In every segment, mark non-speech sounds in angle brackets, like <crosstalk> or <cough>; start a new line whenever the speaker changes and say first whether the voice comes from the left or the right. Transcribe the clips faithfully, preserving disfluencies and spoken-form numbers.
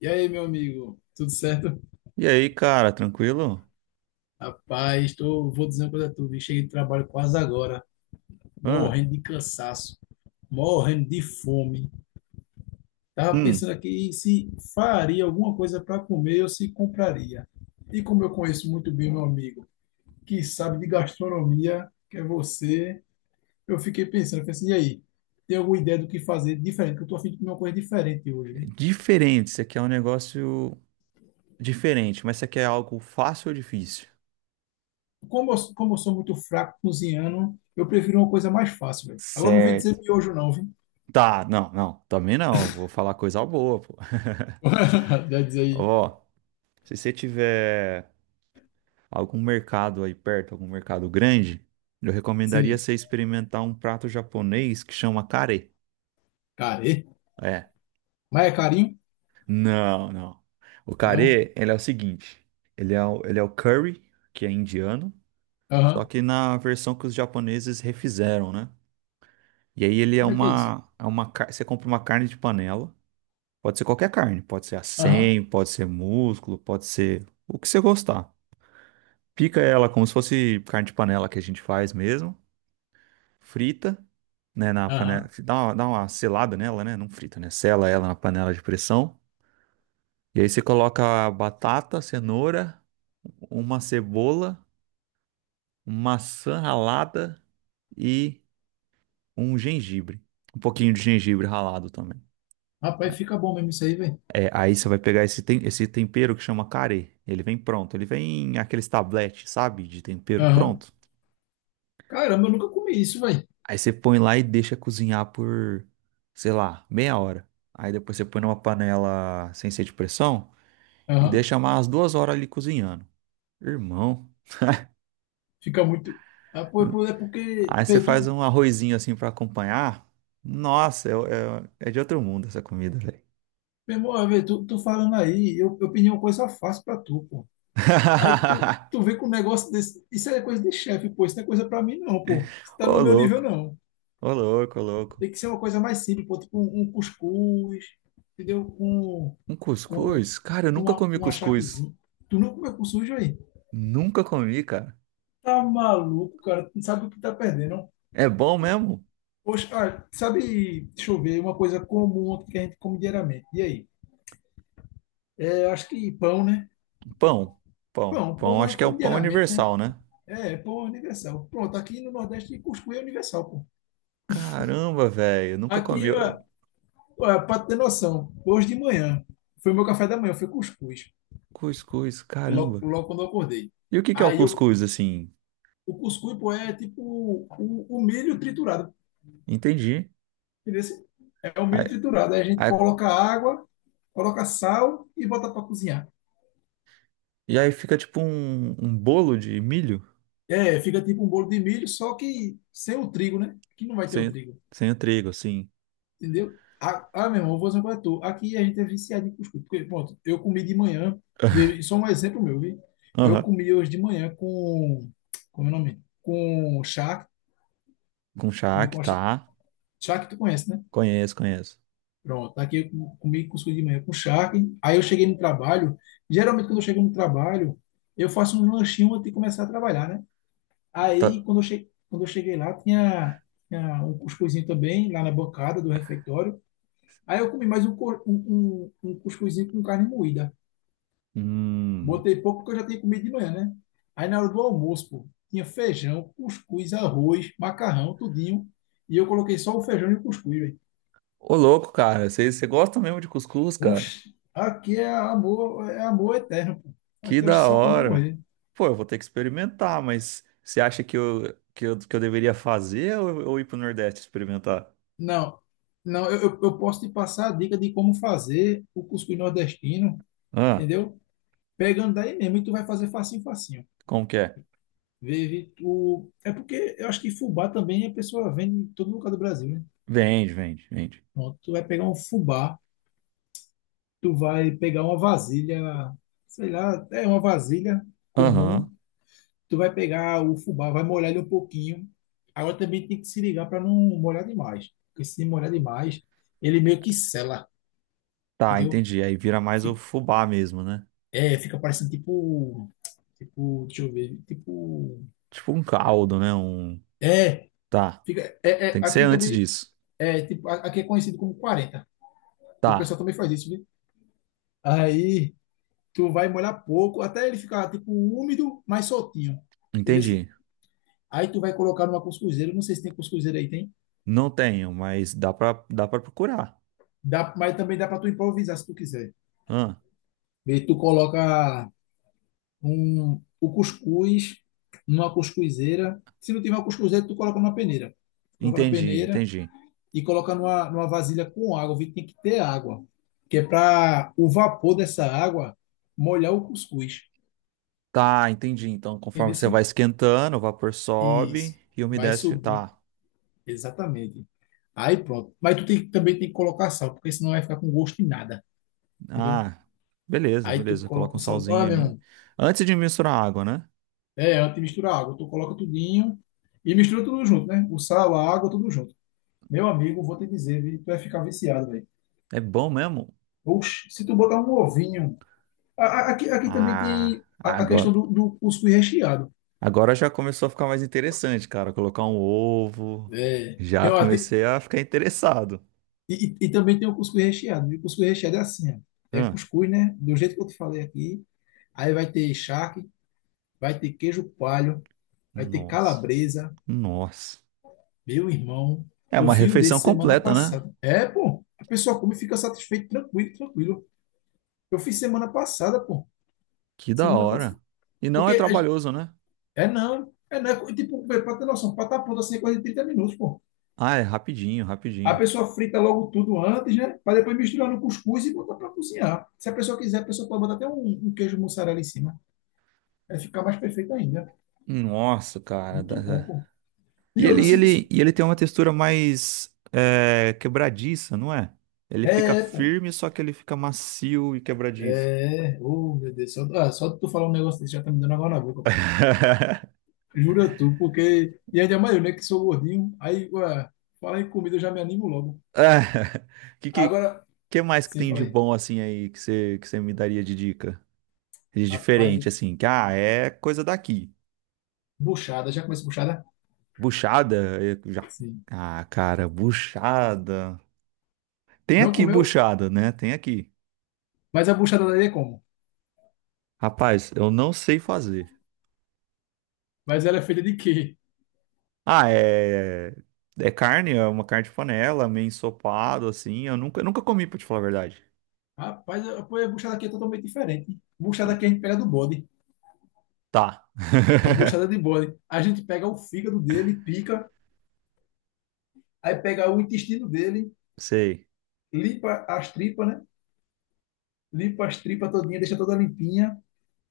left: E aí, meu amigo, tudo certo?
right: E aí, cara, tranquilo?
left: Rapaz, tô, vou dizer uma coisa a tu, vi, cheguei de trabalho quase agora,
right: Hã?
left: morrendo de cansaço, morrendo de fome. Tava
right: Hum,
left: pensando aqui se faria alguma coisa para comer ou se compraria. E como eu conheço muito bem meu amigo, que sabe de gastronomia, que é você, eu fiquei pensando, eu falei assim, e aí, tem alguma ideia do que fazer diferente? Que eu tô a fim de comer uma coisa diferente hoje, hein?
right: diferente. Isso aqui é um negócio diferente, mas isso aqui é algo fácil ou difícil?
left: Como eu, como eu sou muito fraco cozinhando, eu prefiro uma coisa mais fácil, velho. Agora não vem
right: Certo.
left: dizer miojo, não, viu?
right: Tá, não, não, também não. Vou falar coisa boa, pô.
left: <laughs> Já diz
right: <laughs>
left: aí,
right: Ó, se você tiver algum mercado aí perto, algum mercado grande, eu recomendaria
left: sim,
right: você experimentar um prato japonês que chama kare.
left: care.
right: É,
left: Mas é carinho?
right: não, não. O
left: É não?
right: kare, ele é o seguinte: ele é o, ele é o curry, que é indiano. Só
left: Aham.
right: que na versão que os japoneses refizeram, né? E aí ele é
left: Como é que é isso?
right: uma, é uma, car- você compra uma carne de panela, pode ser qualquer carne, pode ser a
left: Aham,
right: cem, pode ser músculo, pode ser o que você gostar. Pica ela como se fosse carne de panela que a gente faz mesmo, frita, né, na panela,
left: aham.
right: dá uma, dá uma selada nela, né? Não frita, né? Sela ela na panela de pressão. E aí você coloca batata, cenoura, uma cebola, maçã ralada e um gengibre, um pouquinho de gengibre ralado também.
left: Rapaz, fica bom mesmo isso aí, velho.
right: É, aí você vai pegar esse, tem- esse tempero que chama carê. Ele vem pronto, ele vem em aqueles tabletes, sabe? De tempero
left: Aham.
right: pronto.
left: Caramba, eu nunca comi isso, velho.
right: Aí você põe lá e deixa cozinhar por, sei lá, meia hora. Aí depois você põe numa panela sem ser de pressão e
left: Aham.
right: deixa mais duas horas ali cozinhando. Irmão.
left: Fica muito. Ah, pô, pô, é porque,
right: Aí você
left: vê,
right: faz
left: tu,
right: um arrozinho assim pra acompanhar. Nossa, é, é, é de outro mundo essa comida, velho.
left: meu irmão, vê, tu, tu, falando aí, eu, eu pedi uma coisa fácil pra tu, pô. Aí tu, tu
right: <laughs>
left: vê com um negócio desse. Isso é coisa de chefe, pô. Isso não é coisa pra mim, não, pô. Isso tá
right: Ô
left: no meu nível,
right: louco,
left: não.
right: ô louco, ô louco.
left: Tem que ser uma coisa mais simples, pô. Tipo um, um cuscuz, entendeu? Um.
right: Um
left: Com
right: cuscuz? Cara, eu nunca
left: uma,
right: comi
left: um
right: cuscuz.
left: achaquezinho. Tu não comeu com sujo aí?
right: Nunca comi, cara.
left: Tá maluco, cara? Tu não sabe o que tá perdendo.
right: É bom mesmo?
left: Poxa, ah, sabe, deixa eu ver, uma coisa comum que a gente come diariamente. E aí? É, acho que pão, né?
right: Pão. Pão.
left: Pão,
right: Pão,
left: pão a
right: acho
left: gente
right: que é um
left: come
right: pão
left: diariamente, né?
right: universal, né?
left: É, pão é universal. Pronto, aqui no Nordeste cuscuz é universal, pô.
right: Caramba, velho. Nunca
left: Aqui,
right: comi. Eu-
left: ah, ah, pra ter noção, hoje de manhã, foi meu café da manhã, foi cuscuz,
right: Cuscuz,
left: logo,
right: caramba.
left: logo quando eu acordei.
right: E o que que é o
left: Aí eu,
right: cuscuz, assim?
left: o cuscuz, pô, é tipo o, o milho triturado,
right: Entendi.
left: entendeu? É o milho
right: Aí-
left: triturado. Aí a gente
right: aí-
left: coloca água, coloca sal e bota para cozinhar.
right: e aí fica tipo um, um bolo de milho
left: É, fica tipo um bolo de milho, só que sem o trigo, né? Que não vai ter o
right: sem,
left: trigo,
right: sem o trigo, assim.
left: entendeu? Ah, ah meu irmão, eu vou fazer um coisa tu. Aqui a gente é viciado em cuscuz. Porque, pronto, eu comi de manhã, de- só um exemplo meu, viu? Eu
right: Aham.
left: comi hoje de manhã com, como é o nome? Com charque,
right: Com
left: comi
right: charque,
left: com charque,
right: tá?
left: charque tu conhece, né?
right: Conheço, conheço.
left: Pronto, tá aqui eu com- comi cuscuz de manhã com charque. Aí eu cheguei no trabalho. Geralmente, quando eu chego no trabalho, eu faço um lanchinho antes de começar a trabalhar, né? Aí,
right: Tá.
left: quando eu, che... quando eu cheguei lá, tinha, tinha um cuscuzinho também, lá na bancada do refeitório. Aí eu comi mais um, cor- um, um, um cuscuzinho com carne moída.
right: Hum.
left: Botei pouco porque eu já tinha comido de manhã, né? Aí, na hora do almoço, pô, tinha feijão, cuscuz, arroz, macarrão, tudinho. E eu coloquei só o feijão e o cuscuz, velho.
right: Ô, louco, cara. Você gosta mesmo de cuscuz, cara?
left: Oxe, aqui é amor, é amor eterno, pô.
right: Que
left: Aqui acho que
right: da
left: só quando eu
right: hora.
left: morrer.
right: Pô, eu vou ter que experimentar, mas você acha que eu, que eu, que eu deveria fazer ou, ou ir pro Nordeste experimentar?
left: Não, não, eu, eu eu posso te passar a dica de como fazer o cuscuz nordestino,
right: Ah,
left: entendeu? Pegando daí mesmo, e tu vai fazer facinho, facinho.
right: como que é?
left: Vive, tu... É porque eu acho que fubá também a pessoa vende em todo lugar do Brasil, né?
right: Vende, vende, vende.
left: Pronto, tu vai pegar um fubá, tu vai pegar uma vasilha, sei lá, é uma vasilha comum,
right: Aham.
left: tu vai pegar o fubá, vai molhar ele um pouquinho. Agora também tem que se ligar para não molhar demais, porque se molhar demais, ele meio que sela,
right: Tá,
left: entendeu?
right: entendi. Aí vira mais o
left: Fica,
right: fubá mesmo, né?
left: é, fica parecendo tipo, tipo, deixa eu ver, tipo,
right: Tipo um caldo, né? Um.
left: é,
right: Tá.
left: fica, é, é,
right: Tem que ser
left: aqui
right: antes
left: também,
right: disso.
left: é, tipo, a- aqui é conhecido como quarenta e o pessoal
right: Tá,
left: também faz isso, viu? Aí tu vai molhar pouco, até ele ficar tipo úmido, mas soltinho, entendeu? Assim?
right: entendi.
left: Aí tu vai colocar numa cuscuzeira, não sei se tem cuscuzeira aí, tem?
right: Não tenho, mas dá pra, dá pra procurar.
left: Dá, mas também dá para tu improvisar se tu quiser.
right: Ah,
left: E tu coloca um, o cuscuz numa cuscuzeira. Se não tiver uma cuscuzeira, tu coloca numa peneira. Coloca na
right: entendi,
left: peneira
right: entendi.
left: e coloca numa, numa vasilha com água. Vê, tem que ter água. Que é para o vapor dessa água molhar o cuscuz.
right: Tá, entendi. Então, conforme
left: Entendeu?
right: você vai
left: Sim?
right: esquentando, o vapor sobe
left: Isso.
right: e a
left: Vai
right: umidade.
left: subir.
right: Tá.
left: Exatamente. Aí pronto. Mas tu tem, que- também tem que colocar sal, porque senão vai ficar com gosto de nada. Entendeu?
right: Ah, beleza,
left: Aí tu
right: beleza.
left: coloca
right: Coloca um
left: o sal. Olha,
right: salzinho
left: meu
right: ali.
left: irmão.
right: Antes de misturar a água, né?
left: É, antes de misturar a água, tu coloca tudinho e mistura tudo junto, né? O sal, a água, tudo junto. Meu amigo, vou te dizer, vi- tu vai ficar viciado, velho.
right: É bom mesmo?
left: Oxe, se tu botar um ovinho. A- a- Aqui, aqui também
right: Ah,
left: tem a, a, questão
right: agora,
left: do, do cuscuz recheado.
right: agora já começou a ficar mais interessante, cara. Colocar um ovo.
left: É.
right: Já
left: Tem, uma- tem-
right: comecei a ficar interessado.
left: e, e- e também tem o cuscuz recheado. E o cuscuz recheado é assim, ó. É
right: Ah,
left: cuscuz, né? Do jeito que eu te falei aqui. Aí vai ter charque, vai ter queijo coalho, vai ter
right: nossa,
left: calabresa.
right: nossa.
left: Meu irmão,
right: É
left: eu
right: uma
left: fiz um
right: refeição
left: desse semana
right: completa, né?
left: passada. É, pô, a pessoa come e fica satisfeito, tranquilo, tranquilo. Eu fiz semana passada, pô.
right: Que da
left: Semana passada.
right: hora. E não
left: Porque
right: é
left: é,
right: trabalhoso, né?
left: é não, é não. é Tipo, pra ter noção, pra estar pronto assim é coisa de trinta minutos, pô.
right: Ah, é rapidinho,
left: A
right: rapidinho.
left: pessoa frita logo tudo antes, né? Pra depois misturar no cuscuz e botar pra cozinhar. Se a pessoa quiser, a pessoa pode botar até um, um queijo mussarela em cima. Vai ficar mais perfeito ainda.
right: Nossa, cara.
left: Muito bom,
right: Dá-
left: pô.
right: E
left: E
right: ele,
left: outra,
right: e
left: se,
right: ele,
left: se-
right: e ele tem uma textura mais é, quebradiça, não é? Ele fica
left: é, pô.
right: firme, só que ele fica macio e quebradiço.
left: É. Oh, meu Deus. Só, ah, só de tu falar um negócio desse já tá me dando água na boca, pô.
right: <laughs>
left: Jura tu, porque. E ainda mais eu, né? Que sou gordinho. Aí, ué, fala em comida, eu já me animo logo.
right: Ah, que, que,
left: Agora,
right: que mais que
left: sim,
right: tem de
left: falei.
right: bom assim aí que você que você me daria de dica? De
left: Rapaz,
right: diferente, assim, que ah, é coisa daqui.
left: buchada. Já comeu buchada?
right: Buchada, eu já.
left: Sim.
right: Ah, cara, buchada. Tem
left: Não
right: aqui
left: comeu?
right: buchada, né? Tem aqui.
left: Mas a buchada daí é como?
right: Rapaz, eu não sei fazer.
left: Mas ela é feita de quê?
right: Ah, é. É carne, é uma carne de panela, meio ensopado, assim. Eu nunca, eu nunca comi, pra te falar a verdade.
left: Rapaz, a pô, a buchada aqui é totalmente diferente. Buchada
right: Ah,
left: aqui a gente pega do bode.
right: tá.
left: É
right: <laughs>
left: buchada de bode. A gente pega o fígado dele, pica. Aí pega o intestino dele,
right: Sei.
left: limpa as tripas, né? Limpa as tripas todinha, deixa toda limpinha.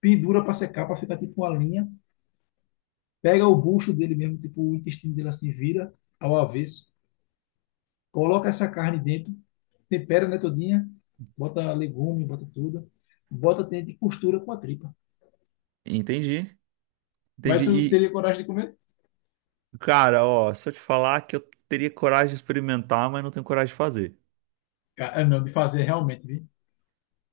left: Pendura para secar, para ficar tipo uma linha. Pega o bucho dele mesmo, tipo, o intestino dele assim, vira ao avesso, coloca essa carne dentro, tempera, né, todinha, bota legume, bota tudo, bota dentro e costura com a tripa.
right: Entendi.
left: Mas
right: Entendi.
left: tu
right: E,
left: teria coragem de comer?
right: cara, ó, se eu te falar que eu teria coragem de experimentar, mas não tenho coragem de fazer.
left: Cara, não, de fazer realmente, viu?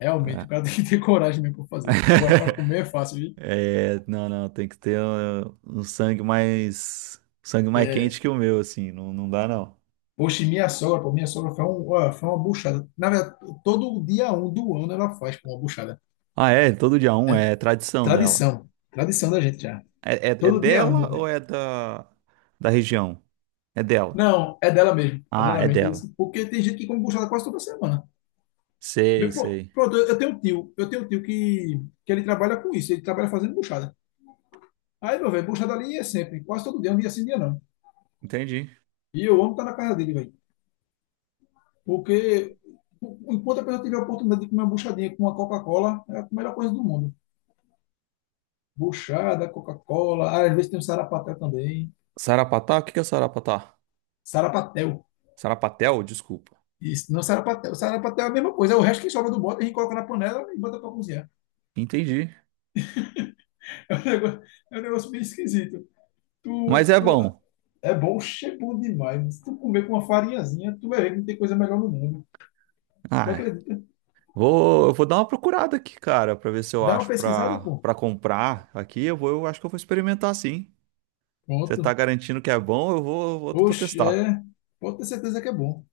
left: Realmente, o
right: É.
left: cara <laughs> tem que ter coragem mesmo para fazer. Agora, para
right: <laughs>
left: comer é fácil, viu?
right: É, não, não, tem que ter uh, um, sangue mais. Sangue mais
left: É.
right: quente que o meu, assim. Não, não dá, não.
left: Poxa, e minha sogra, pô, minha sogra faz um, ó, foi uma buchada. Na verdade, todo dia um do ano ela faz, pô, uma buchada.
right: Ah, é? Todo dia um
left: É
right: é é tradição dela.
left: tradição, tradição da gente já.
right: É, é, é
left: Todo dia
right: dela
left: um.
right: ou é da, da região? É dela.
left: Não, é dela mesmo. É
right: Ah,
left: dela
right: é
left: mesmo, entendeu?
right: dela.
left: Assim, porque tem gente que come buchada quase toda semana.
right: Sei,
left: Meu, pro-
right: sei.
left: pronto, eu eu tenho um tio, eu tenho um tio que, que ele trabalha com isso, ele trabalha fazendo buchada. Aí, meu velho, buchada ali é sempre, quase todo dia, um dia sim, um dia não.
right: Entendi.
left: E eu amo estar na casa dele, velho. Porque o- enquanto a pessoa tiver a oportunidade de comer uma buchadinha com uma Coca-Cola, é a melhor coisa do mundo. Buchada, Coca-Cola, ah, às vezes tem um sarapatel também.
right: Sarapatel? O que que é Sarapatel?
left: Sarapatel.
right: Sarapatel, desculpa.
left: Isso, não sarapatel. Sarapatel é a mesma coisa, é o resto que sobra do bode, a gente coloca na panela e bota para cozinhar.
right: Entendi.
left: É um negócio, é um negócio bem esquisito.
right: Mas
left: Tu,
right: é
left: tu,
right: bom.
left: é bom, é bom demais. Se tu comer com uma farinhazinha, tu vai ver que não tem coisa melhor no mundo. Não
right: Ah, é.
left: acredita?
right: Vou, eu vou dar uma procurada aqui, cara, pra ver se eu
left: Dá uma
right: acho
left: pesquisada,
right: pra,
left: pô.
right: pra comprar aqui. Eu vou, eu acho que eu vou experimentar sim. Você tá
left: Pronto.
right: garantindo que é bom, eu vou, vou, vou
left: Oxe,
right: testar.
left: é. Pode ter certeza que é bom.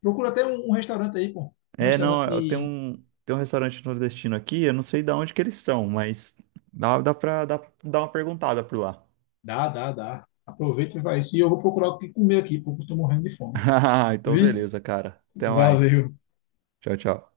left: Procura até um, um restaurante aí, pô. Um
right: É, não,
left: restaurante
right: eu tenho
left: de.
right: um, tenho um restaurante nordestino aqui, eu não sei de onde que eles são, mas dá, dá pra dá, dar uma perguntada por lá.
left: Dá, dá, dá. Aproveita e vai isso. E eu vou procurar o que comer aqui, porque eu tô morrendo de fome.
right: <laughs> Então,
left: Vi?
right: beleza, cara. Até mais.
left: Valeu.
right: Tchau, tchau.